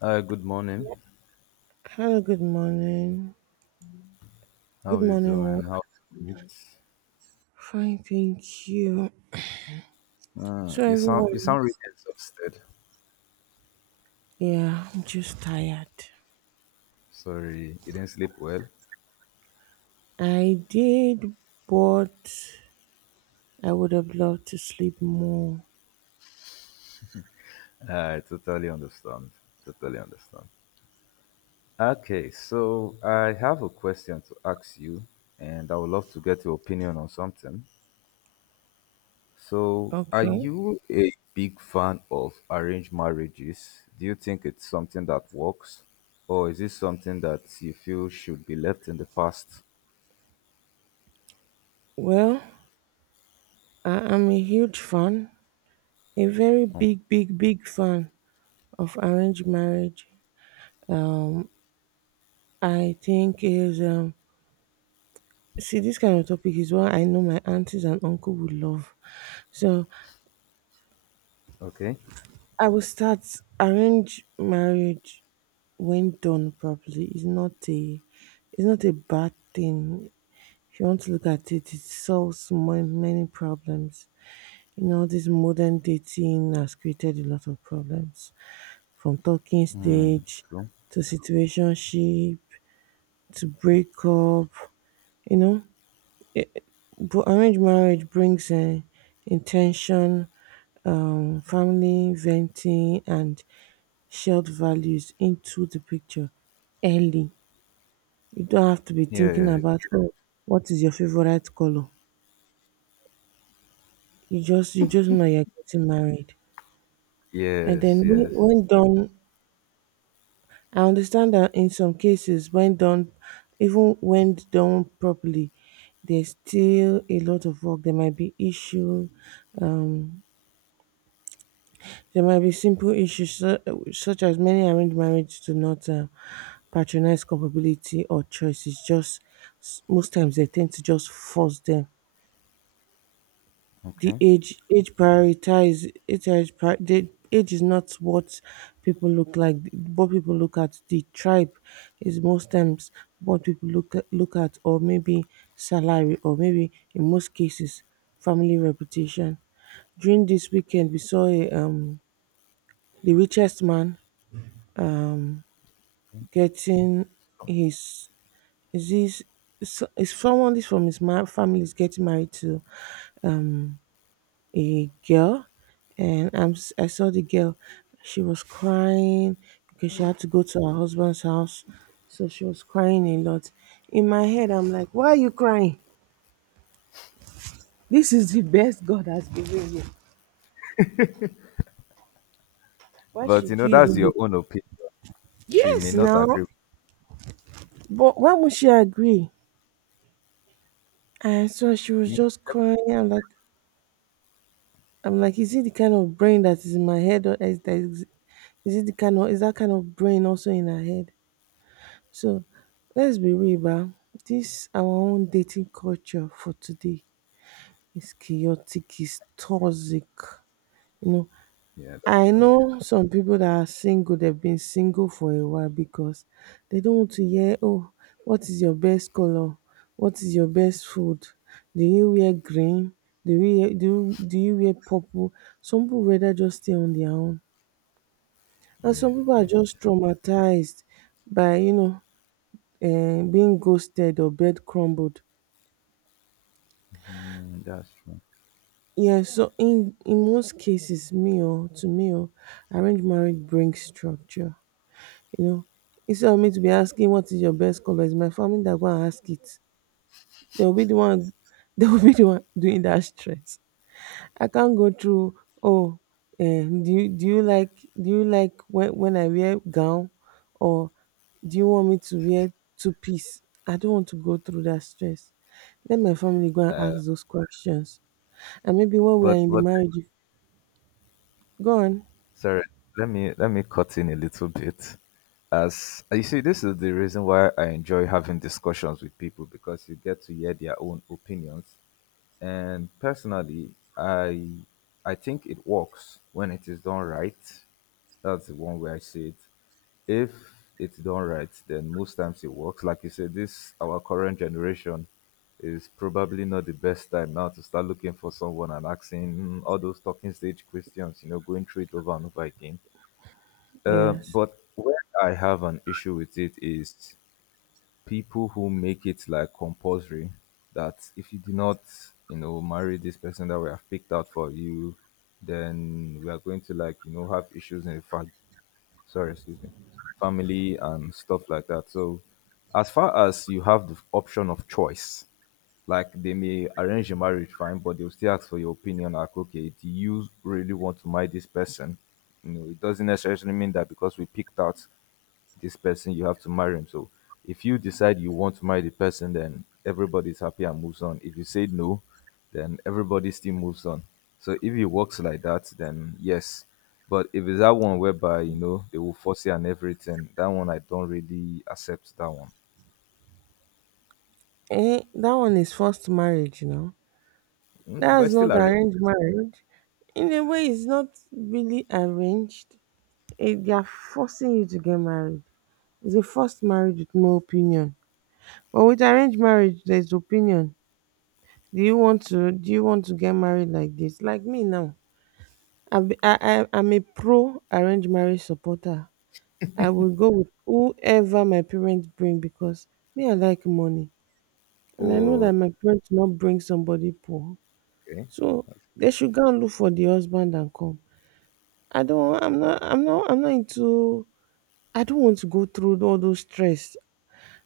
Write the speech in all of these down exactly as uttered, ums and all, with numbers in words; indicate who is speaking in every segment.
Speaker 1: Uh, good morning.
Speaker 2: Hello, good morning.
Speaker 1: How
Speaker 2: Good
Speaker 1: are you
Speaker 2: morning, all.
Speaker 1: doing? How?
Speaker 2: Fine, thank you.
Speaker 1: Uh,
Speaker 2: So,
Speaker 1: you sound you
Speaker 2: everyone,
Speaker 1: sound really exhausted.
Speaker 2: yeah, I'm just tired.
Speaker 1: Sorry, you didn't sleep well.
Speaker 2: I did, but I would have loved to sleep more.
Speaker 1: I totally understand. Totally understand. Okay, so I have a question to ask you, and I would love to get your opinion on something. So, are
Speaker 2: Okay.
Speaker 1: you a big fan of arranged marriages? Do you think it's something that works, or is it something that you feel should be left in the past?
Speaker 2: Well, I am a huge fan, a very
Speaker 1: Hmm.
Speaker 2: big, big, big fan of arranged marriage. Um, I think is um, see this kind of topic is what I know my aunties and uncle would love. So
Speaker 1: Okay.
Speaker 2: I will start arrange marriage when done properly is not a it's not a bad thing. If you want to look at it, it solves mo- many problems. You know, this modern dating has created a lot of problems from talking
Speaker 1: Hmm,
Speaker 2: stage
Speaker 1: cool.
Speaker 2: to situationship to breakup. You know, but arranged marriage brings uh, intention, um, family, venting, and shared values into the picture early. You don't have to be
Speaker 1: Yeah,
Speaker 2: thinking
Speaker 1: yeah.
Speaker 2: about, oh, what is your favorite color. You just you just know you're getting married. And
Speaker 1: Yes,
Speaker 2: then when,
Speaker 1: yes.
Speaker 2: when done, I understand that in some cases, when done, even when done properly, there's still a lot of work. There might be issue, um, there might be simple issues su- such as many arranged marriages do not um, patronize compatibility or choice. It's just s- most times they tend to just force them. The
Speaker 1: Okay.
Speaker 2: age age prioritize age age pri- the age is not what people look like. What people look at, the tribe is most times what people look at, look at, or maybe salary, or maybe in most cases family reputation. During this weekend we saw a um the richest man getting his is this is is someone this from his ma- family is getting married to a girl, and I'm, s- I saw the girl. She was crying because she had to go to her husband's house, so she was crying a lot. In my head I'm like, why are you crying? This is the best god has given you. Why
Speaker 1: But you
Speaker 2: should
Speaker 1: know,
Speaker 2: you
Speaker 1: that's
Speaker 2: even
Speaker 1: your
Speaker 2: be?
Speaker 1: own opinion. She may
Speaker 2: Yes,
Speaker 1: not
Speaker 2: now,
Speaker 1: agree with
Speaker 2: but why would she agree? And so she was
Speaker 1: me.
Speaker 2: just crying. I'm like, I'm like, is it the kind of brain that is in my head, or is that is, is it the kind of is that kind of brain also in her head? So, let's be real, ba. This our own dating culture for today is chaotic, is toxic. You know,
Speaker 1: Yeah, that's
Speaker 2: I
Speaker 1: true.
Speaker 2: know some people that are single, they've been single for a while because they don't want to hear, oh, what is your best color? What is your best food? Do you wear green? Do you wear, do, do you wear purple? Some people rather just stay on their own. And
Speaker 1: Yeah,
Speaker 2: some people are
Speaker 1: yeah.
Speaker 2: just traumatized by, you know, eh, being ghosted or bed crumbled.
Speaker 1: Mm, that's true.
Speaker 2: Yeah, so in, in most cases, me or to me or arranged marriage brings structure. You know, instead of me to be asking what is your best color, it's my family that go and ask it. They will be the one, they will be the one doing that stress. I can't go through. Oh, eh, do you do you like do you like when when I wear gown, or do you want me to wear two piece? I don't want to go through that stress. Let my family go and
Speaker 1: Uh,
Speaker 2: ask those questions, and maybe when we are
Speaker 1: but
Speaker 2: in the
Speaker 1: but
Speaker 2: marriage, go on.
Speaker 1: sorry, let me let me cut in a little bit. As uh, you see, this is the reason why I enjoy having discussions with people because you get to hear their own opinions. And personally, I I think it works when it is done right. That's the one way I see it. If it's done right, then most times it works. Like you said, this our current generation is probably not the best time now to start looking for someone and asking mm, all those talking stage questions. You know, going through it over and over again. Uh,
Speaker 2: Yes,
Speaker 1: but where I have an issue with it is people who make it like compulsory that if you do not, you know, marry this person that we have picked out for you, then we are going to, like, you know, have issues in the fa- sorry, excuse me, family and stuff like that. So as far as you have the option of choice, like they may arrange a marriage fine, but they'll still ask for your opinion. Like, okay, do you really want to marry this person? You know, it doesn't necessarily mean that because we picked out this person, you have to marry him. So if you decide you want to marry the person, then everybody's happy and moves on. If you say no, then everybody still moves on. So if it works like that, then yes. But if it's that one whereby, you know, they will force you and everything, that one I don't really accept that one.
Speaker 2: eh, that one is first marriage, you know.
Speaker 1: Mm,
Speaker 2: That's
Speaker 1: but
Speaker 2: not
Speaker 1: still I re-
Speaker 2: arranged marriage. In a way, it's not really arranged. It, they are forcing you to get married. It's a forced marriage with no opinion. But with arranged marriage, there's opinion. Do you want to? Do you want to get married like this? Like me now, I'm, I, I, I'm a pro arranged marriage supporter. I will go with whoever my parents bring because me, I like money, and I know
Speaker 1: Oh,
Speaker 2: that my parents will not bring somebody poor.
Speaker 1: okay.
Speaker 2: So they should go and look for the husband and come. I don't I'm not I'm not I'm not into I don't want to go through all those stress.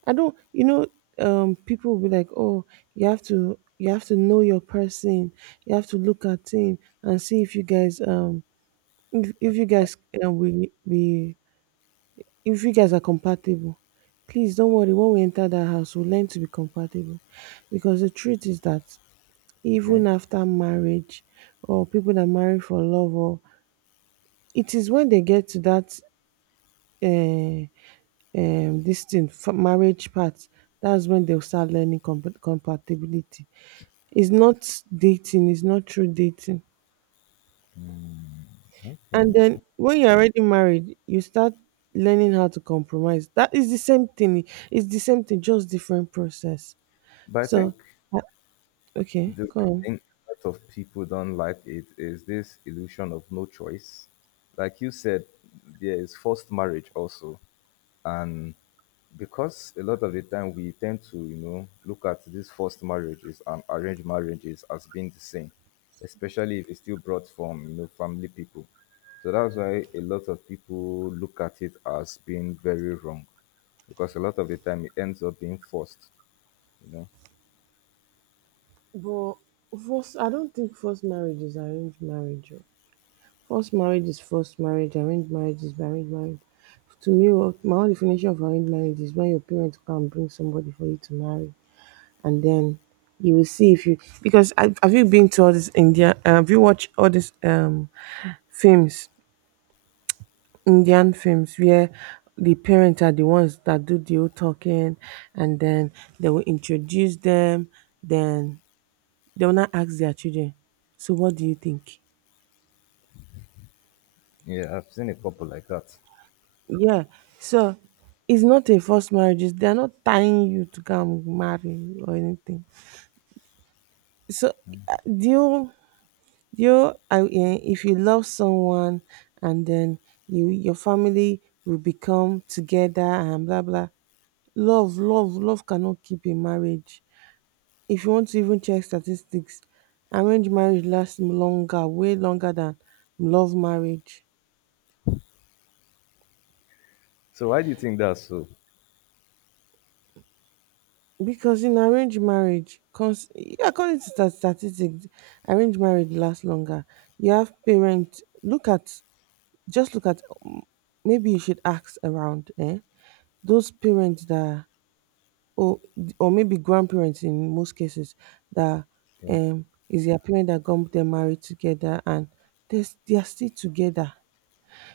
Speaker 2: I don't, you know, um, people will be like, oh, you have to you have to know your person, you have to look at him and see if you guys um if, if you guys um, will be if you guys are compatible. Please don't worry, when we enter that house we'll learn to be compatible. Because the truth is that even
Speaker 1: Okay.
Speaker 2: after marriage or people that marry for love, or it is when they get to that uh um this thing for marriage part, that's when they'll start learning compa- compatibility. It's not dating, it's not true dating. And
Speaker 1: Okay.
Speaker 2: then when you're already married you start learning how to compromise. That is the same thing, it's the same thing, just different process.
Speaker 1: But I
Speaker 2: So,
Speaker 1: think
Speaker 2: uh, okay,
Speaker 1: the
Speaker 2: go
Speaker 1: real
Speaker 2: on.
Speaker 1: thing a lot of people don't like it is this illusion of no choice. Like you said, there is forced marriage also. And because a lot of the time we tend to, you know, look at these forced marriages and arranged marriages as being the same, especially if it's still brought from, you know, family people. So that's why a lot of people look at it as being very wrong because a lot of the time it ends up being forced, you know.
Speaker 2: But first, I don't think first marriage is arranged marriage. Forced marriage is forced marriage, arranged marriage is arranged marriage. To me, what- my own definition of arranged marriage is when your parents come and bring somebody for you to marry, and then you will see if you because have have you been to all this India? Uh, have you watched all these um films, Indian films, where the parents are the ones that do the whole talking, and then they will introduce them, then they will not ask their children. So, what do you think?
Speaker 1: Yeah, I've seen a couple like that.
Speaker 2: Yeah. So it's not a forced marriage. it's- They're not tying you to come marry or anything. So, uh, do you do you I, eh, if you love someone and then you, your family will become together and blah blah. Love, love, love cannot keep a marriage. If you want to even check statistics, arranged marriage lasts longer, way longer than love marriage.
Speaker 1: So why do you think that's so?
Speaker 2: Because in arranged marriage, cons- yeah, according to stat- statistics, arranged marriage lasts longer. You have parents, look at, just look at, um, maybe you should ask around, eh? Those parents that, or, or maybe grandparents in most cases, that
Speaker 1: Yeah.
Speaker 2: um, is their parent that got them married together and they're, they're still together.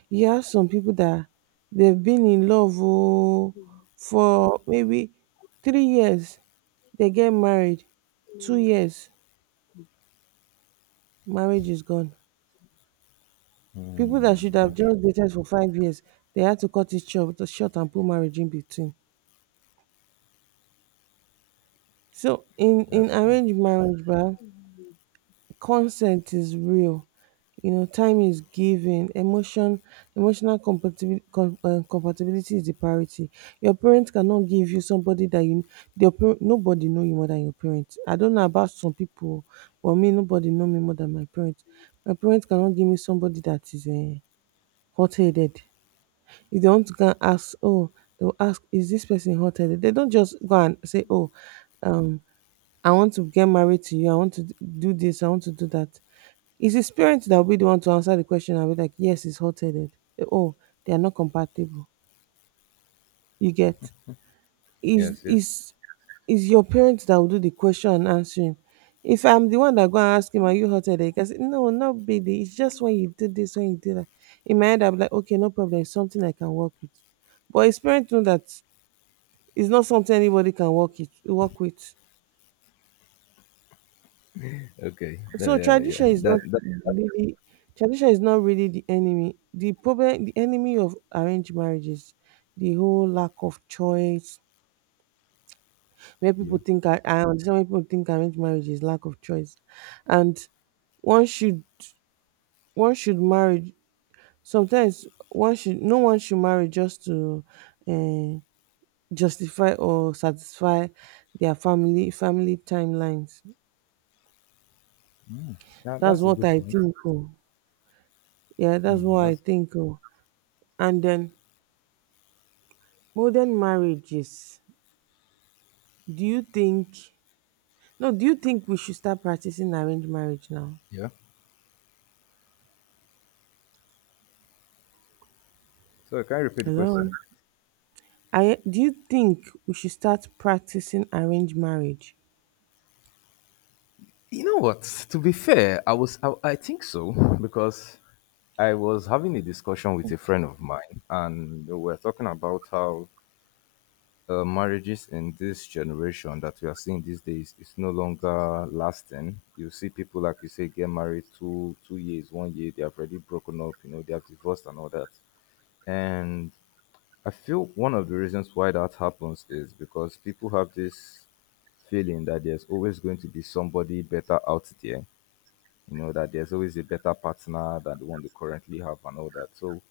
Speaker 2: You have some people that they've been in love, oh, for maybe three years, they get married, two years, marriage is gone. People that should
Speaker 1: Mm,
Speaker 2: have
Speaker 1: that's true.
Speaker 2: just dated for five years, they had to cut it short, short and put marriage in between. So in
Speaker 1: That's
Speaker 2: in
Speaker 1: true.
Speaker 2: arranged marriage, bah, consent is real. You know, time is given. Emotion, emotional compatibility, com, uh, compatibility is the priority. Your parents cannot give you somebody that you your parent, nobody know you more than your parents. I don't know about some people, but me, nobody know me more than my parents. My parents cannot give me somebody that is uh, hot-headed. If they want to go and ask, oh, they'll ask, is this person hot-headed? They don't just go and say, oh, um I want to get married to you. I want to d- do this. I want to do that. It's his parents that will be the one to answer the question and be like, yes, it's hot headed. Oh, they are not compatible. You get? is
Speaker 1: Yes, yes.
Speaker 2: is is your parents that will do the question and answering. If I'm the one that go and ask him, are you hot headed? He can say, no, not baby. It's just when you did this, when you did that. In my head, I'll be like, okay, no problem, it's something I can work with. But his parents know that it's not something anybody can work it work with.
Speaker 1: Okay. Tha-
Speaker 2: So
Speaker 1: yeah, yeah.
Speaker 2: tradition is not
Speaker 1: That that
Speaker 2: really tradition is not really the enemy. The problem, the enemy of arranged marriages, the whole lack of choice. Where people
Speaker 1: Yeah.
Speaker 2: think, I, I understand why people think arranged marriage is lack of choice, and one should one should marry. Sometimes one should no one should marry just to uh, justify or satisfy their family family timelines.
Speaker 1: Yeah,
Speaker 2: That's
Speaker 1: that's a
Speaker 2: what
Speaker 1: good
Speaker 2: I
Speaker 1: point.
Speaker 2: think. Oh, yeah, that's
Speaker 1: Mm,
Speaker 2: what I
Speaker 1: that's
Speaker 2: think. Oh, and then modern marriages. Do you think, no, do you think we should start practicing arranged marriage now?
Speaker 1: yeah. So can you repeat the
Speaker 2: Hello?
Speaker 1: question?
Speaker 2: I Do you think we should start practicing arranged marriage?
Speaker 1: You know what? To be fair, I was I, I think so because I was having a discussion with a friend of mine and we were talking about how uh, marriages in this generation that we are seeing these days is no longer lasting. You see people like you say get married two two years, one year they have already broken up. You know they have divorced and all that. And I feel one of the reasons why that happens is because people have this feeling that there's always going to be somebody better out there, you know, that there's always a better partner than the one they currently have and all that. So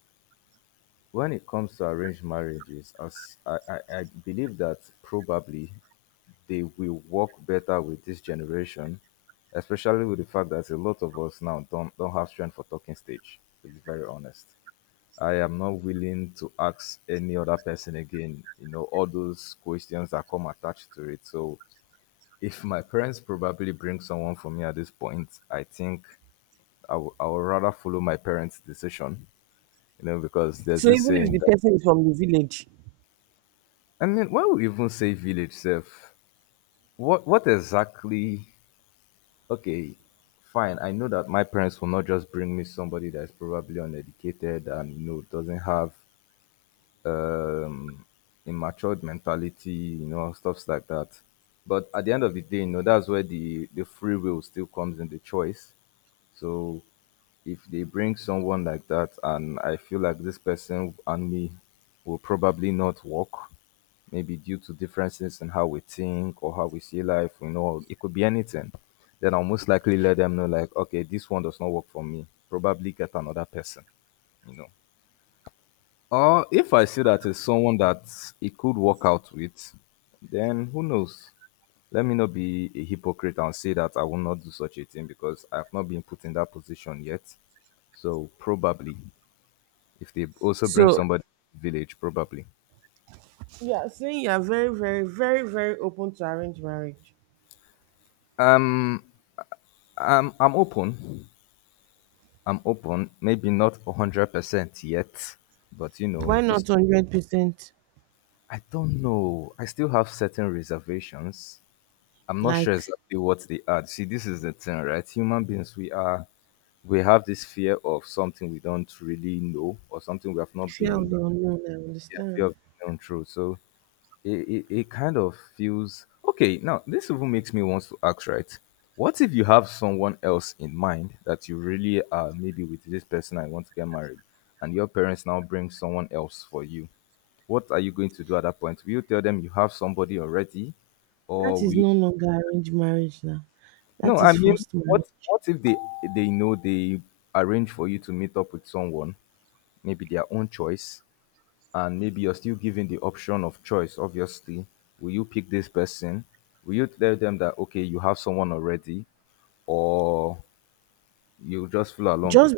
Speaker 1: when it comes to arranged marriages, as I, I, I believe that probably they will work better with this generation, especially with the fact that a lot of us now don't don't have strength for talking stage, to be very honest. I am not willing to ask any other person again, you know, all those questions that come attached to it. So if my parents probably bring someone for me at this point, I think I wou- I would rather follow my parents' decision, you know, because there's
Speaker 2: So
Speaker 1: this
Speaker 2: even if
Speaker 1: saying
Speaker 2: the
Speaker 1: that,
Speaker 2: person is from the village.
Speaker 1: I mean, why we even say village self? What, what exactly— Okay, fine. I know that my parents will not just bring me somebody that is probably uneducated and you know doesn't have um, immatured mentality, you know, stuffs like that. But at the end of the day, you know, that's where the, the free will still comes in the choice. So if they bring someone like that and I feel like this person and me will probably not work, maybe due to differences in how we think or how we see life, you know, it could be anything, then I'll most likely let them know like, okay, this one does not work for me. Probably get another person, you know. Or if I see that it's someone that it could work out with, then who knows? Let me not be a hypocrite and say that I will not do such a thing because I have not been put in that position yet. So probably, if they also bring
Speaker 2: So
Speaker 1: somebody to the village, probably.
Speaker 2: yeah, saying you are very, very, very, very open to arranged marriage.
Speaker 1: Um, I'm I'm open. I'm open. Maybe not hundred percent yet, but you
Speaker 2: Why
Speaker 1: know,
Speaker 2: not
Speaker 1: it's.
Speaker 2: hundred percent?
Speaker 1: I don't know. I still have certain reservations. I'm not sure
Speaker 2: Like
Speaker 1: exactly what they add. See, this is the thing, right? Human beings, we are, we have this fear of something we don't really know or something we have not
Speaker 2: fear of
Speaker 1: been,
Speaker 2: the unknown, I
Speaker 1: yeah, fear
Speaker 2: understand.
Speaker 1: of being known through. So it, it, it kind of feels okay. Now, this even makes me want to ask, right? What if you have someone else in mind that you really are maybe with this person I want to get married, and your parents now bring someone else for you? What are you going to do at that point? Will you tell them you have somebody already,
Speaker 2: That
Speaker 1: or will
Speaker 2: is
Speaker 1: you—
Speaker 2: no longer arranged marriage now.
Speaker 1: No,
Speaker 2: That
Speaker 1: I
Speaker 2: is
Speaker 1: mean,
Speaker 2: forced
Speaker 1: what
Speaker 2: marriage.
Speaker 1: what if they they know they arrange for you to meet up with someone, maybe their own choice, and maybe you're still given the option of choice. Obviously, will you pick this person? Will you tell them that okay, you have someone already, or you just follow along with
Speaker 2: Just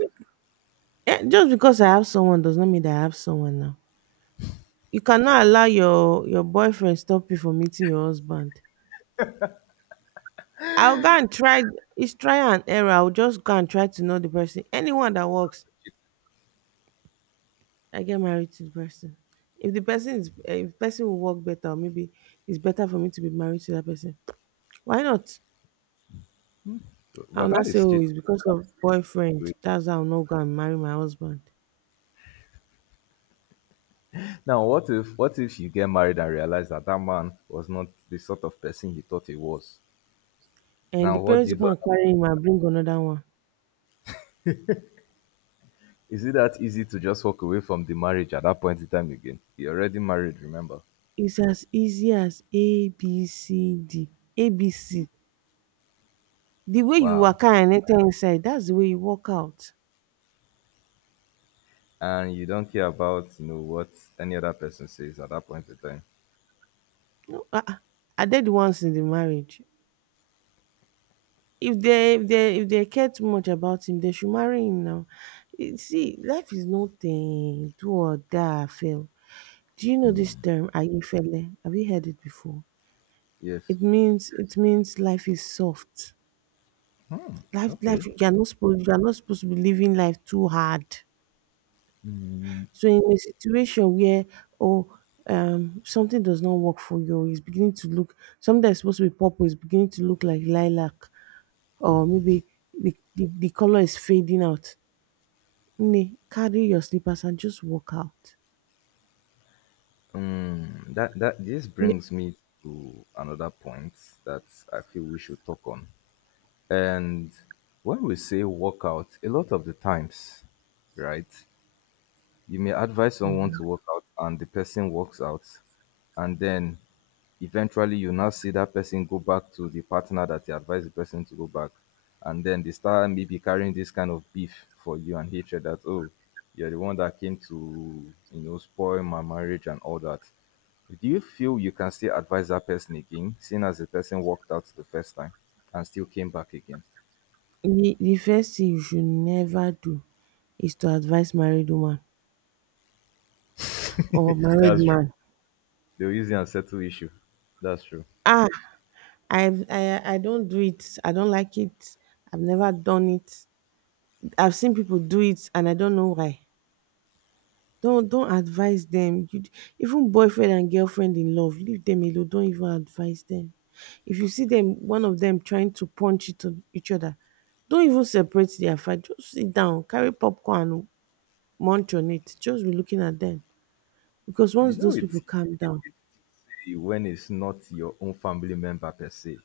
Speaker 2: Eh, just because I have someone does not mean that I have someone now. You cannot allow your your boyfriend stop you from meeting your husband. I'll go and try. It's try and error. I'll just go and try to know the person. Anyone that works, I get married to the person. If the person is, eh, if the person will work better, or maybe it's better for me to be married to that person. Why not?
Speaker 1: them?
Speaker 2: I'll
Speaker 1: But
Speaker 2: not
Speaker 1: that
Speaker 2: say,
Speaker 1: is
Speaker 2: oh,
Speaker 1: shit.
Speaker 2: it's because of boyfriend. That's how I'll not go and marry my husband.
Speaker 1: Now, what if what if you get married and realize that that man was not the sort of person you thought he was?
Speaker 2: And the
Speaker 1: Now, what do
Speaker 2: parents
Speaker 1: you
Speaker 2: will come
Speaker 1: do?
Speaker 2: and carry him and bring another one.
Speaker 1: Is it that easy to just walk away from the marriage at that point in time again? You're already married, remember?
Speaker 2: It's as easy as A B C D A B C. The way you
Speaker 1: Wow.
Speaker 2: waka and enter inside, that's the way you walk out.
Speaker 1: And you don't care about, you know, what any other person says at that point in time.
Speaker 2: No, uh, are they the ones in the marriage? If they if they if they care too much about him, they should marry him now. You see, life is nothing. Do or die, fail. Do you know this
Speaker 1: Hmm.
Speaker 2: term, Ayefele? Have you heard it before?
Speaker 1: Yes.
Speaker 2: It means it means life is soft. Life life
Speaker 1: Okay.
Speaker 2: you are not supposed you are not supposed to be living life too hard.
Speaker 1: Mm,
Speaker 2: So in a situation where oh um something does not work for you, or it's beginning to look, something that's supposed to be purple is beginning to look like lilac, or maybe the, the, the color is fading out. Nne, carry your slippers and just walk out.
Speaker 1: mm, that that this
Speaker 2: The,
Speaker 1: brings me to another point that I feel we should talk on. And when we say walkout, a lot of the times, right? You may advise someone
Speaker 2: Mhm.
Speaker 1: to work out and the person works out. And then eventually you now see that person go back to the partner that you advised the person to go back. And then they start maybe carrying this kind of beef for you and hatred that, oh, you're the one that came to, you know, spoil my marriage and all that. Do you feel you can still advise that person again, seeing as the person walked out the first time and still came back again?
Speaker 2: the, the first thing you should never do is to advise married woman or married
Speaker 1: That's true.
Speaker 2: man.
Speaker 1: They'll use it and settle issue. That's true.
Speaker 2: Ah, I've, I I don't do it. I don't like it. I've never done it. I've seen people do it, and I don't know why. Don't don't advise them. You d- even boyfriend and girlfriend in love, leave them alone. Don't even advise them. If you see them, one of them trying to punch each oth- each other, don't even separate their fight. Just sit down, carry popcorn, and munch on it. Just be looking at them because once
Speaker 1: You know
Speaker 2: those
Speaker 1: it.
Speaker 2: people calm down,
Speaker 1: You, when it's not your own family member per se,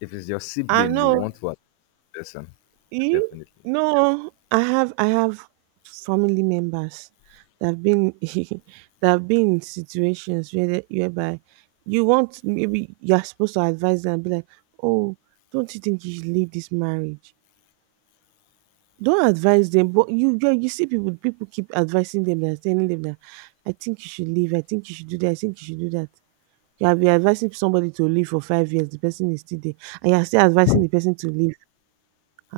Speaker 1: if it's your
Speaker 2: I
Speaker 1: sibling, you
Speaker 2: know.
Speaker 1: want to advise the person,
Speaker 2: You
Speaker 1: definitely.
Speaker 2: no, I have I have family members that have been that have been in situations where they, whereby you want, maybe you're supposed to advise them and be like, oh, don't you think you should leave this marriage? Don't advise them, but you you, you see people people keep advising them, that telling them that I think you should leave, I think you should do that, I think you should do that. You have been advising somebody to leave for five years, the person is still there, and you're still advising the person to leave.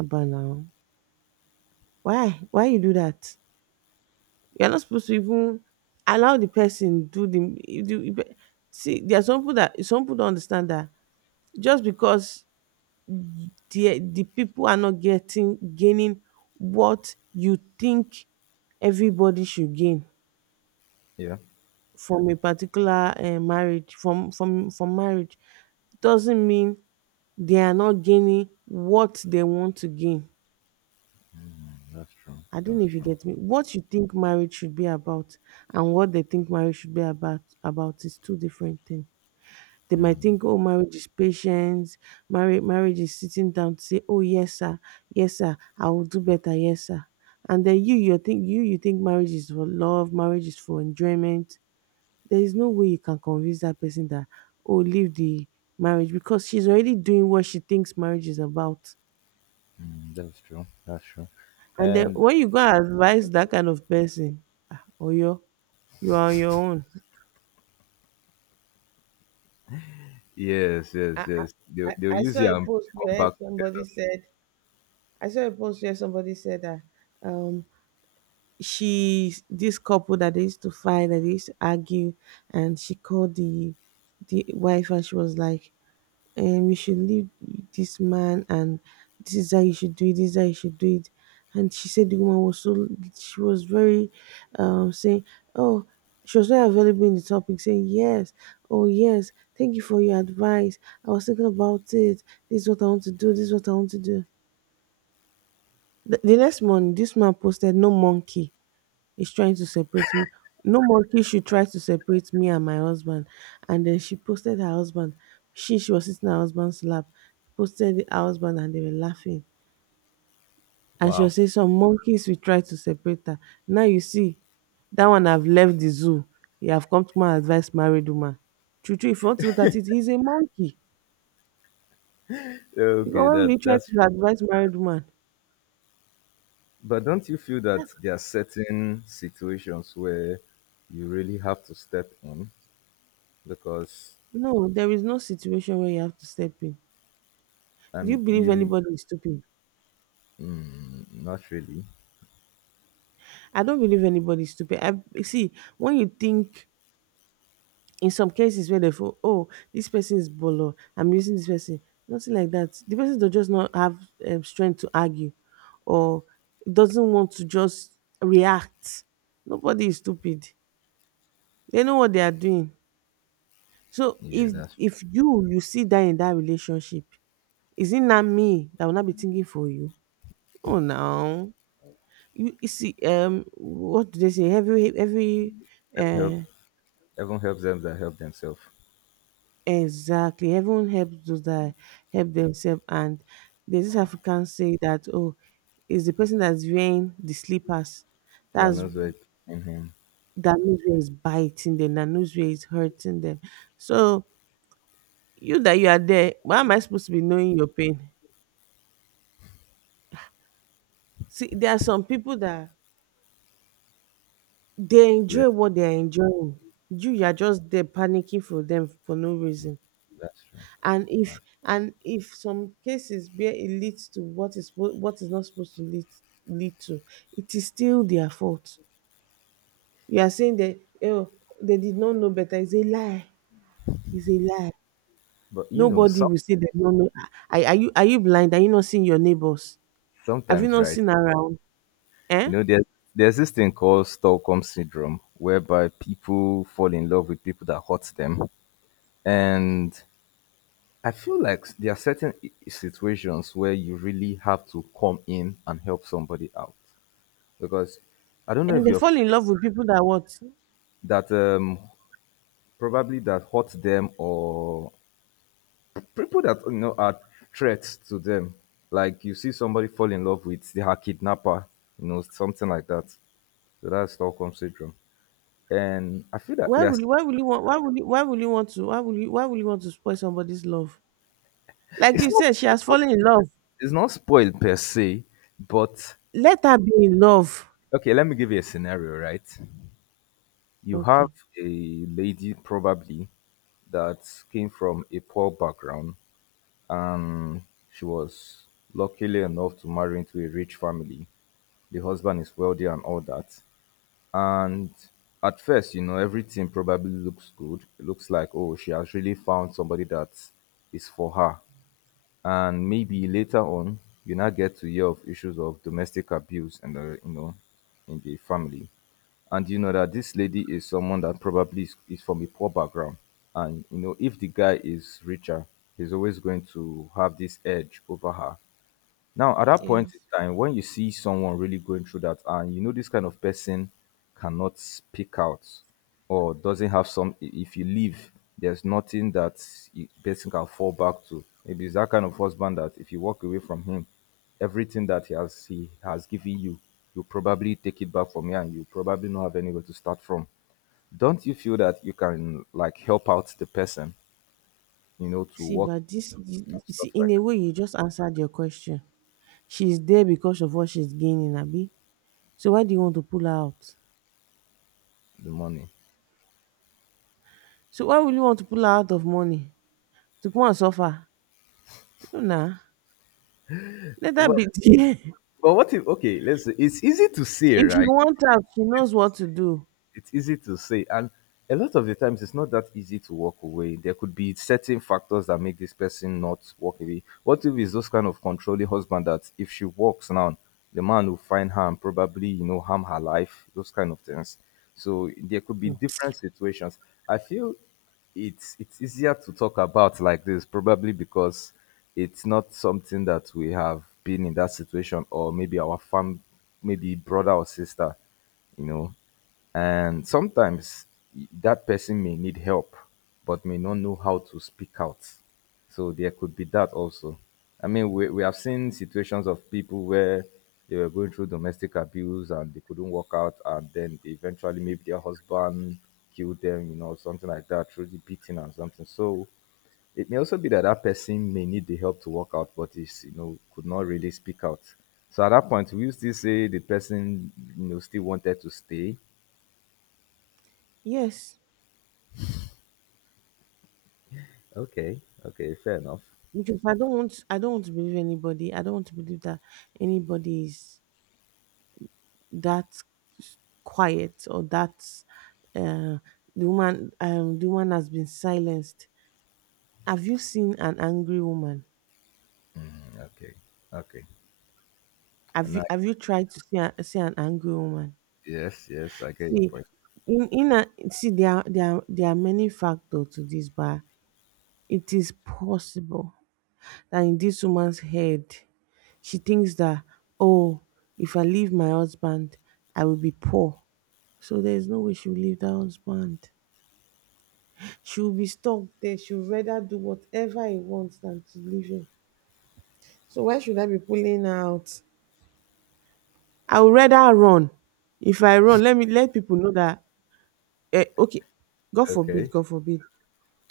Speaker 2: Abba now. Why? Why you do that? You're not supposed to even allow the person do the if do- you see. There are some people, that some people don't understand that just because the the people are not getting gaining what you think everybody should gain
Speaker 1: Yeah,
Speaker 2: from a particular uh, marriage, from from from marriage, doesn't mean they are not gaining what they want to gain.
Speaker 1: that's true.
Speaker 2: I don't know
Speaker 1: That's
Speaker 2: if you
Speaker 1: true.
Speaker 2: get me. What you think marriage should be about and what they think marriage should be about about is two different things. They might
Speaker 1: Mm,
Speaker 2: think, oh, marriage is patience. Marriage, marriage is sitting down to say, oh, yes, sir. Yes, sir. I will do better. Yes, sir. And then you, you think you, you think marriage is for love. Marriage is for enjoyment. There is no way you can convince that person that, oh, leave the marriage because she's already doing what she thinks marriage is about.
Speaker 1: that's true. That's true.
Speaker 2: And then
Speaker 1: And
Speaker 2: when you go and advise that kind of person, ah, Oyo, you are on your own.
Speaker 1: yes,
Speaker 2: I,
Speaker 1: yes, yes. They'll,
Speaker 2: I,
Speaker 1: they'll
Speaker 2: I
Speaker 1: use it
Speaker 2: saw a
Speaker 1: and
Speaker 2: post
Speaker 1: come
Speaker 2: where
Speaker 1: back
Speaker 2: somebody
Speaker 1: together.
Speaker 2: said, I saw a post where somebody said that Um. she, this couple that they used to fight, that they used to argue, and she called the the wife and she was like, um you should leave this man, and this is how you should do it, this is how you should do it. And she said the woman was so, she was very, um saying, oh, she was very available in the topic, saying yes, oh yes, thank you for your advice, I was thinking about it, this is what I want to do, this is what I want to do. The, the next morning this man posted, no monkey is trying to separate me. No monkey should try to separate me and my husband. And then she posted her husband. She she was sitting in her husband's lap, posted her husband, and they were laughing. And she was
Speaker 1: Wow.
Speaker 2: saying some monkeys will try to separate her. Now you see, that one have left the zoo. You have come to my advice, married woman. True, true, if you want to look at it, he's a monkey. Because
Speaker 1: Okay,
Speaker 2: why will you
Speaker 1: that
Speaker 2: try
Speaker 1: that's.
Speaker 2: to advise married woman?
Speaker 1: But don't you feel that there are certain situations where you really have to step in because
Speaker 2: No, there is no situation where you have to step in. Do you
Speaker 1: um
Speaker 2: believe
Speaker 1: you—
Speaker 2: anybody is stupid?
Speaker 1: Not really.
Speaker 2: I don't believe anybody's stupid. I, you see, when you think, in some cases where they feel, oh, this person is bolo, I'm using this person, nothing like that. The person does just not have um, strength to argue, or doesn't want to just react. Nobody is stupid. They know what they are doing. So
Speaker 1: Yeah,
Speaker 2: if
Speaker 1: that's—
Speaker 2: if you you see that, in that relationship, is it not me that will not be thinking for you? Oh no. You, you see, um, what do they say? Every every
Speaker 1: Help.
Speaker 2: uh
Speaker 1: Heaven helps them that help themselves.
Speaker 2: Exactly. Everyone helps those that help themselves. And there's this African say that, oh, it's the person that's wearing the slippers,
Speaker 1: That
Speaker 2: that's
Speaker 1: knows where it in him.
Speaker 2: that knows where it's biting them, that knows where it's hurting them. So you that you are there, why am I supposed to be knowing your pain? See, there are some people that they
Speaker 1: Yeah,
Speaker 2: enjoy what they are enjoying. You you are just there panicking for them for no reason.
Speaker 1: that's true.
Speaker 2: And if,
Speaker 1: That's-
Speaker 2: and if some cases where it leads to what is spo- what is not supposed to lead, lead to, it is still their fault. You are saying that, oh, they did not know better, is a lie, is a lie.
Speaker 1: But you know,
Speaker 2: Nobody
Speaker 1: some
Speaker 2: will say they don't know. Are, are you, are you blind, are you not seeing your neighbors, have you
Speaker 1: sometimes,
Speaker 2: not
Speaker 1: right?
Speaker 2: seen around, eh?
Speaker 1: You know, there's there's this thing called Stockholm syndrome, whereby people fall in love with people that hurt them, and I feel like there are certain i- situations where you really have to come in and help somebody out because I don't know
Speaker 2: And
Speaker 1: if
Speaker 2: they
Speaker 1: you've
Speaker 2: fall in
Speaker 1: seen
Speaker 2: love with people that, what?
Speaker 1: that um, probably that hurt them or people that you know are threats to them. Like you see somebody fall in love with their kidnapper, you know, something like that. So that's Stockholm syndrome. And I feel that
Speaker 2: Why will
Speaker 1: there's
Speaker 2: you why will you want why will you why will you want to why will you why will you want to spoil somebody's love? Like
Speaker 1: it's
Speaker 2: you
Speaker 1: not
Speaker 2: said, she has fallen in love,
Speaker 1: it's not spoiled per se, but
Speaker 2: let her be in love.
Speaker 1: okay, let me give you a scenario, right? You have
Speaker 2: Okay.
Speaker 1: a lady probably that came from a poor background and she was luckily enough to marry into a rich family. The husband is wealthy and all that. And at first, you know, everything probably looks good. It looks like, oh, she has really found somebody that is for her. And maybe later on, you now get to hear of issues of domestic abuse and, the, you know, in the family. And you know that this lady is someone that probably is, is from a poor background. And, you know, if the guy is richer, he's always going to have this edge over her now, at that point
Speaker 2: Yes.
Speaker 1: in time, when you see someone really going through that, and you know this kind of person cannot speak out or doesn't have some, i- if you leave, there's nothing that the person can fall back to. Maybe it's that kind of husband that if you walk away from him, everything that he has he has given you, you probably take it back from here, and you probably not have anywhere to start from. Don't you feel that you can like help out the person, you know, to
Speaker 2: See,
Speaker 1: work
Speaker 2: but this, you
Speaker 1: and
Speaker 2: see,
Speaker 1: stuff
Speaker 2: in
Speaker 1: like
Speaker 2: a way, you just answered your question. She's there because of what she's gaining, Abby. So why do you want to pull her out?
Speaker 1: that, the money?
Speaker 2: So why will you want to pull her out of money to come and suffer? No, nah. Let that
Speaker 1: Well,
Speaker 2: be there.
Speaker 1: but what if, okay, let's say, it's easy to say,
Speaker 2: If you
Speaker 1: right?
Speaker 2: want out, she knows what to do.
Speaker 1: It's easy to say, and a lot of the times it's not that easy to walk away. There could be certain factors that make this person not walk away. What if it's those kind of controlling husband that if she walks now, the man will find her and probably, you know, harm her life, those kind of things. So there could be
Speaker 2: Hmm.
Speaker 1: different situations. I feel it's it's easier to talk about like this probably because it's not something that we have been in that situation, or maybe our fam maybe brother or sister, you know. And sometimes that person may need help, but may not know how to speak out. So there could be that also. I mean, we, we have seen situations of people where they were going through domestic abuse and they couldn't work out, and then eventually maybe their husband killed them, you know, something like that, through the beating and something. So it may also be that that person may need the help to work out, but is, you know, could not really speak out. So at that point, we still say the person, you know, still wanted to stay.
Speaker 2: Yes,
Speaker 1: Okay, okay, fair enough.
Speaker 2: because I don't want, I don't want to believe anybody. I don't want to believe that anybody is that quiet or that uh, the woman, um, the woman has been silenced. Have you seen an angry woman?
Speaker 1: Okay, okay,
Speaker 2: Have
Speaker 1: and
Speaker 2: you
Speaker 1: I,
Speaker 2: have you tried to see a, see an angry woman?
Speaker 1: yes, yes, I get your
Speaker 2: See,
Speaker 1: point.
Speaker 2: in in a, see there are, there are, there are many factors to this, but it is possible that in this woman's head, she thinks that, oh, if I leave my husband, I will be poor. So there is no way she will leave that husband. She will be stuck there. She would rather do whatever he wants than to leave him. So why should I be pulling her out? I would rather run. If I run, let me let people know that, eh, okay, God forbid,
Speaker 1: Okay.
Speaker 2: God forbid,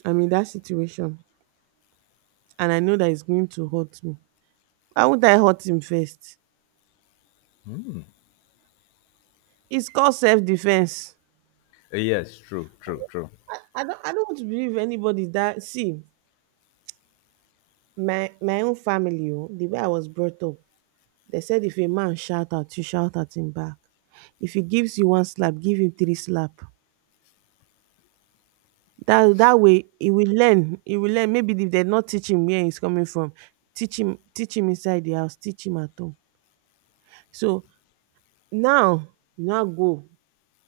Speaker 2: I'm in that situation and I know that it's going to hurt me. Why would I hurt him first? It's called self-defense.
Speaker 1: Uh, yes, true, true, true.
Speaker 2: I, I don't, I don't want to believe anybody that, see, my my own family, oh, the way I was brought up, they said if a man shout at you, shout at him back. If he gives you one slap, give him three slap. That that way he will learn, he will learn. Maybe if they not teach him where he's coming from, teach him, teach him inside the house, teach him at home. So now you now go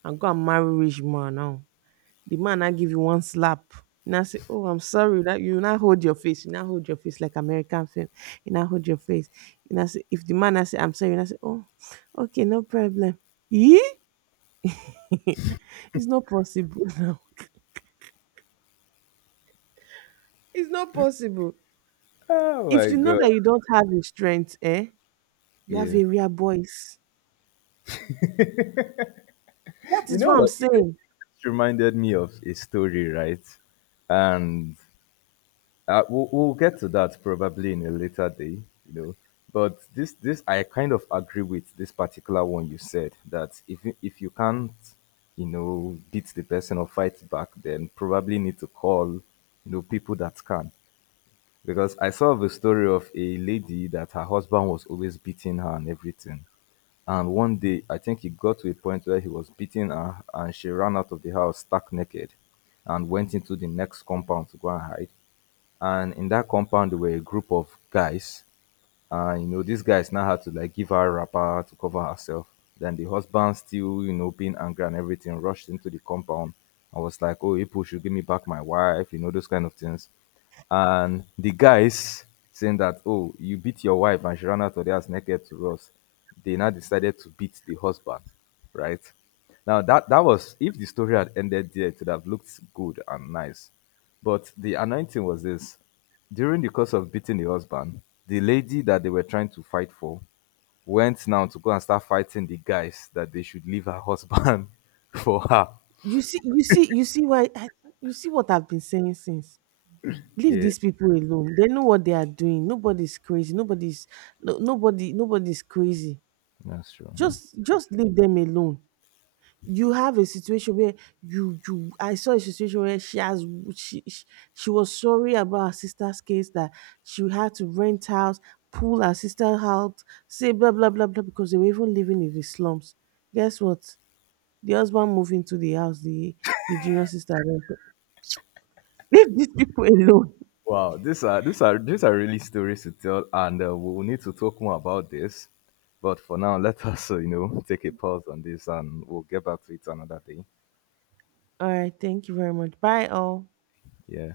Speaker 2: and go and marry rich man now. The man now give you one slap. You now say, oh, I'm sorry. That you now hold your face. You now hold your face like American film. You now hold your face. You now say, if the man now say, I'm sorry, you now say, oh, okay, no problem. Yeah? It's not possible now. It's not possible.
Speaker 1: Oh
Speaker 2: If
Speaker 1: my
Speaker 2: you know
Speaker 1: god,
Speaker 2: that you don't have the strength, eh? You have
Speaker 1: yeah.
Speaker 2: area boys. That
Speaker 1: You
Speaker 2: is
Speaker 1: know
Speaker 2: what I'm
Speaker 1: what? It
Speaker 2: saying.
Speaker 1: just reminded me of a story, right? And uh, we'll, we'll get to that probably in a later day, you know. But this, this, I kind of agree with this particular one you said, that if you- if you can't, you know, beat the person or fight back, then probably need to call, you know, people that can. Because I saw the story of a lady that her husband was always beating her and everything. And one day, I think it got to a point where he was beating her and she ran out of the house stark naked and went into the next compound to go and hide. And in that compound, there were a group of guys, and you know, these guys now had to like give her a wrapper to cover herself. Then the husband, still, you know, being angry and everything, rushed into the compound and was like, oh, people should give me back my wife, you know, those kind of things. And the guys saying that, oh, you beat your wife and she ran out of the house naked to us. They now decided to beat the husband, right? Now, that that was, if the story had ended there, it would have looked good and nice. But the anointing was this: during the course of beating the husband, the lady that they were trying to fight for went now to go and start fighting the guys that they should leave her husband for her.
Speaker 2: You see, you see, you see why I, you see what I've been saying since. Leave
Speaker 1: Yeah,
Speaker 2: these people alone. They know what they are doing. Nobody's crazy. Nobody's, no, nobody nobody's crazy.
Speaker 1: that's true.
Speaker 2: Just just leave them alone. You have a situation where you you I saw a situation where she has she she, she was sorry about her sister's case, that she had to rent house, pull her sister out, say blah blah blah blah, because they were even living in the slums. Guess what? The husband moved into the house. The the junior sister went, leave these people alone.
Speaker 1: Wow, these are these are these are really stories to tell, and uh, we'll need to talk more about this. But for now, let us, uh, you know, take a pause on this, and we'll get back to it another day.
Speaker 2: All right, thank you very much. Bye all.
Speaker 1: Yeah.